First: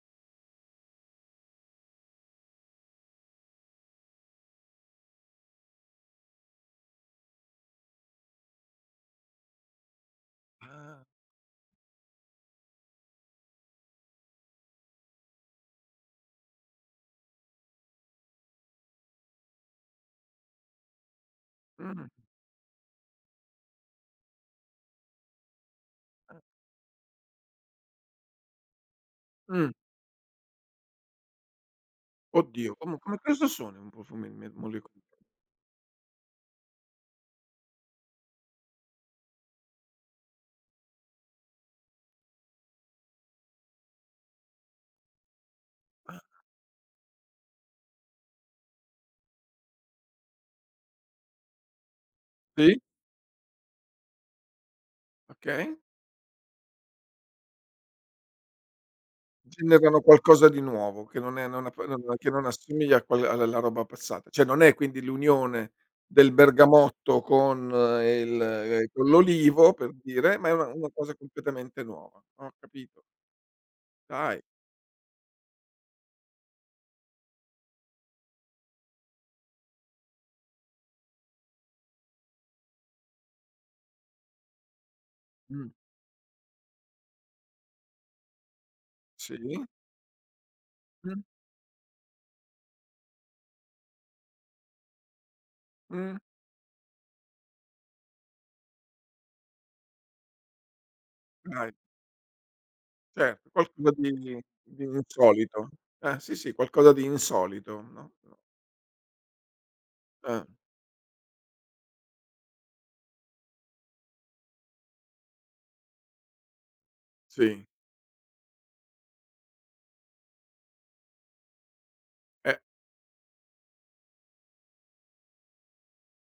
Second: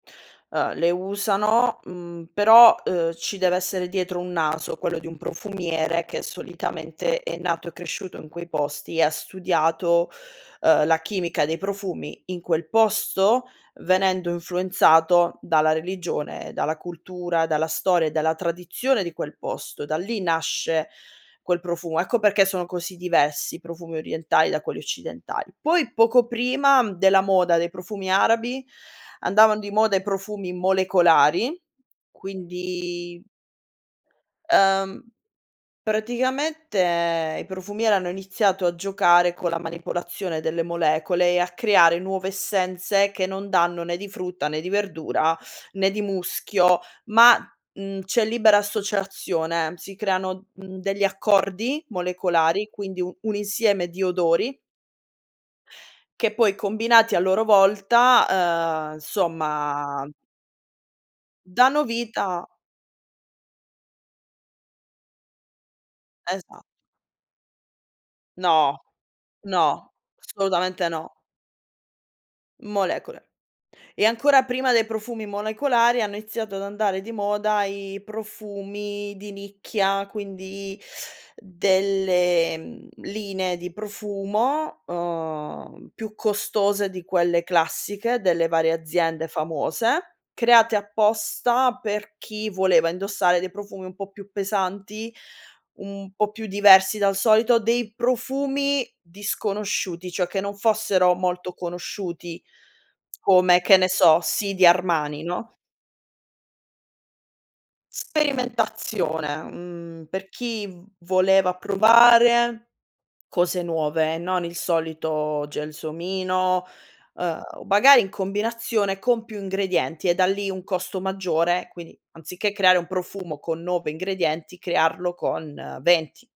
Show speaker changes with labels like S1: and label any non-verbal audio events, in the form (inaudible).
S1: Ah, le usano, mhmm, però, ehm, ci deve essere dietro un naso, quello di un profumiere che solitamente è nato e cresciuto in quei posti e ha studiato, ehm, la
S2: Ah.
S1: chimica dei profumi in quel posto, venendo influenzato dalla religione, dalla cultura, dalla storia e dalla tradizione di quel posto. Da lì nasce quel profumo.
S2: Mh-mh.
S1: Ecco perché sono così diversi i profumi orientali da quelli occidentali. Poi poco
S2: Ah.
S1: prima della moda dei profumi arabi, andavan di
S2: Mh.
S1: moda i profumi molecolari,
S2: Oddio, come come
S1: quindi
S2: cosa sono i profumi me moleco
S1: Ehm, praticamente i profumieri hanno iniziato a giocare con la manipolazione delle molecole e a creare nuove essenze che non danno né di frutta, né di verdura, né di
S2: Ah.
S1: muschio, ma, mhmm, c'è libera associazione. Si creano, mhmm, degli accordi molecolari,
S2: Sì.
S1: quindi u un insieme di odori
S2: Okay.
S1: che poi combinati a loro volta, ehm,
S2: Generano
S1: insomma
S2: qualcosa di nuovo che non è non app
S1: danno
S2: che non che non
S1: vita
S2: assomiglia a quella a alla roba passata. Cioè, non è quindi l'unione del
S1: Esa
S2: bergamotto con il
S1: No.
S2: ehm, con l'olivo, per
S1: No.
S2: dire, ma è una
S1: Assolutamente
S2: una cosa
S1: no.
S2: completamente nuova, ho capito.
S1: Molecole. E
S2: Dai.
S1: ancora prima dei profumi molecolari hanno iniziato ad andare di moda i profumi di nicchia, quindi (sucks teeth) delle, mhmm, linee di profumo,
S2: Mh.
S1: ehm, più costose di quelle classiche delle varie aziende
S2: Sì.
S1: famose, create
S2: Mh.
S1: apposta per chi voleva indossare dei profumi un po' più pesanti, un
S2: Mh.
S1: po' più diversi dal solito, dei profumi disconosciuti, cioè che non fossero molto
S2: Dai.
S1: conosciuti
S2: Certo,
S1: come, che ne
S2: qualcosa
S1: so,
S2: di
S1: "Sì" di
S2: di
S1: Armani, no?
S2: insolito. Ah, sì, sì qualcosa di insolito, no, no.
S1: Sperimentazione, mhmm, per
S2: Eh.
S1: chi voleva provare cose nuove, non il solito gelsomino, ehm o
S2: Sì.
S1: magari in combinazione con più ingredienti e da lì un costo maggiore. Quindi, anziché
S2: E
S1: creare un profumo con 9 ingredienti, crearlo con 20.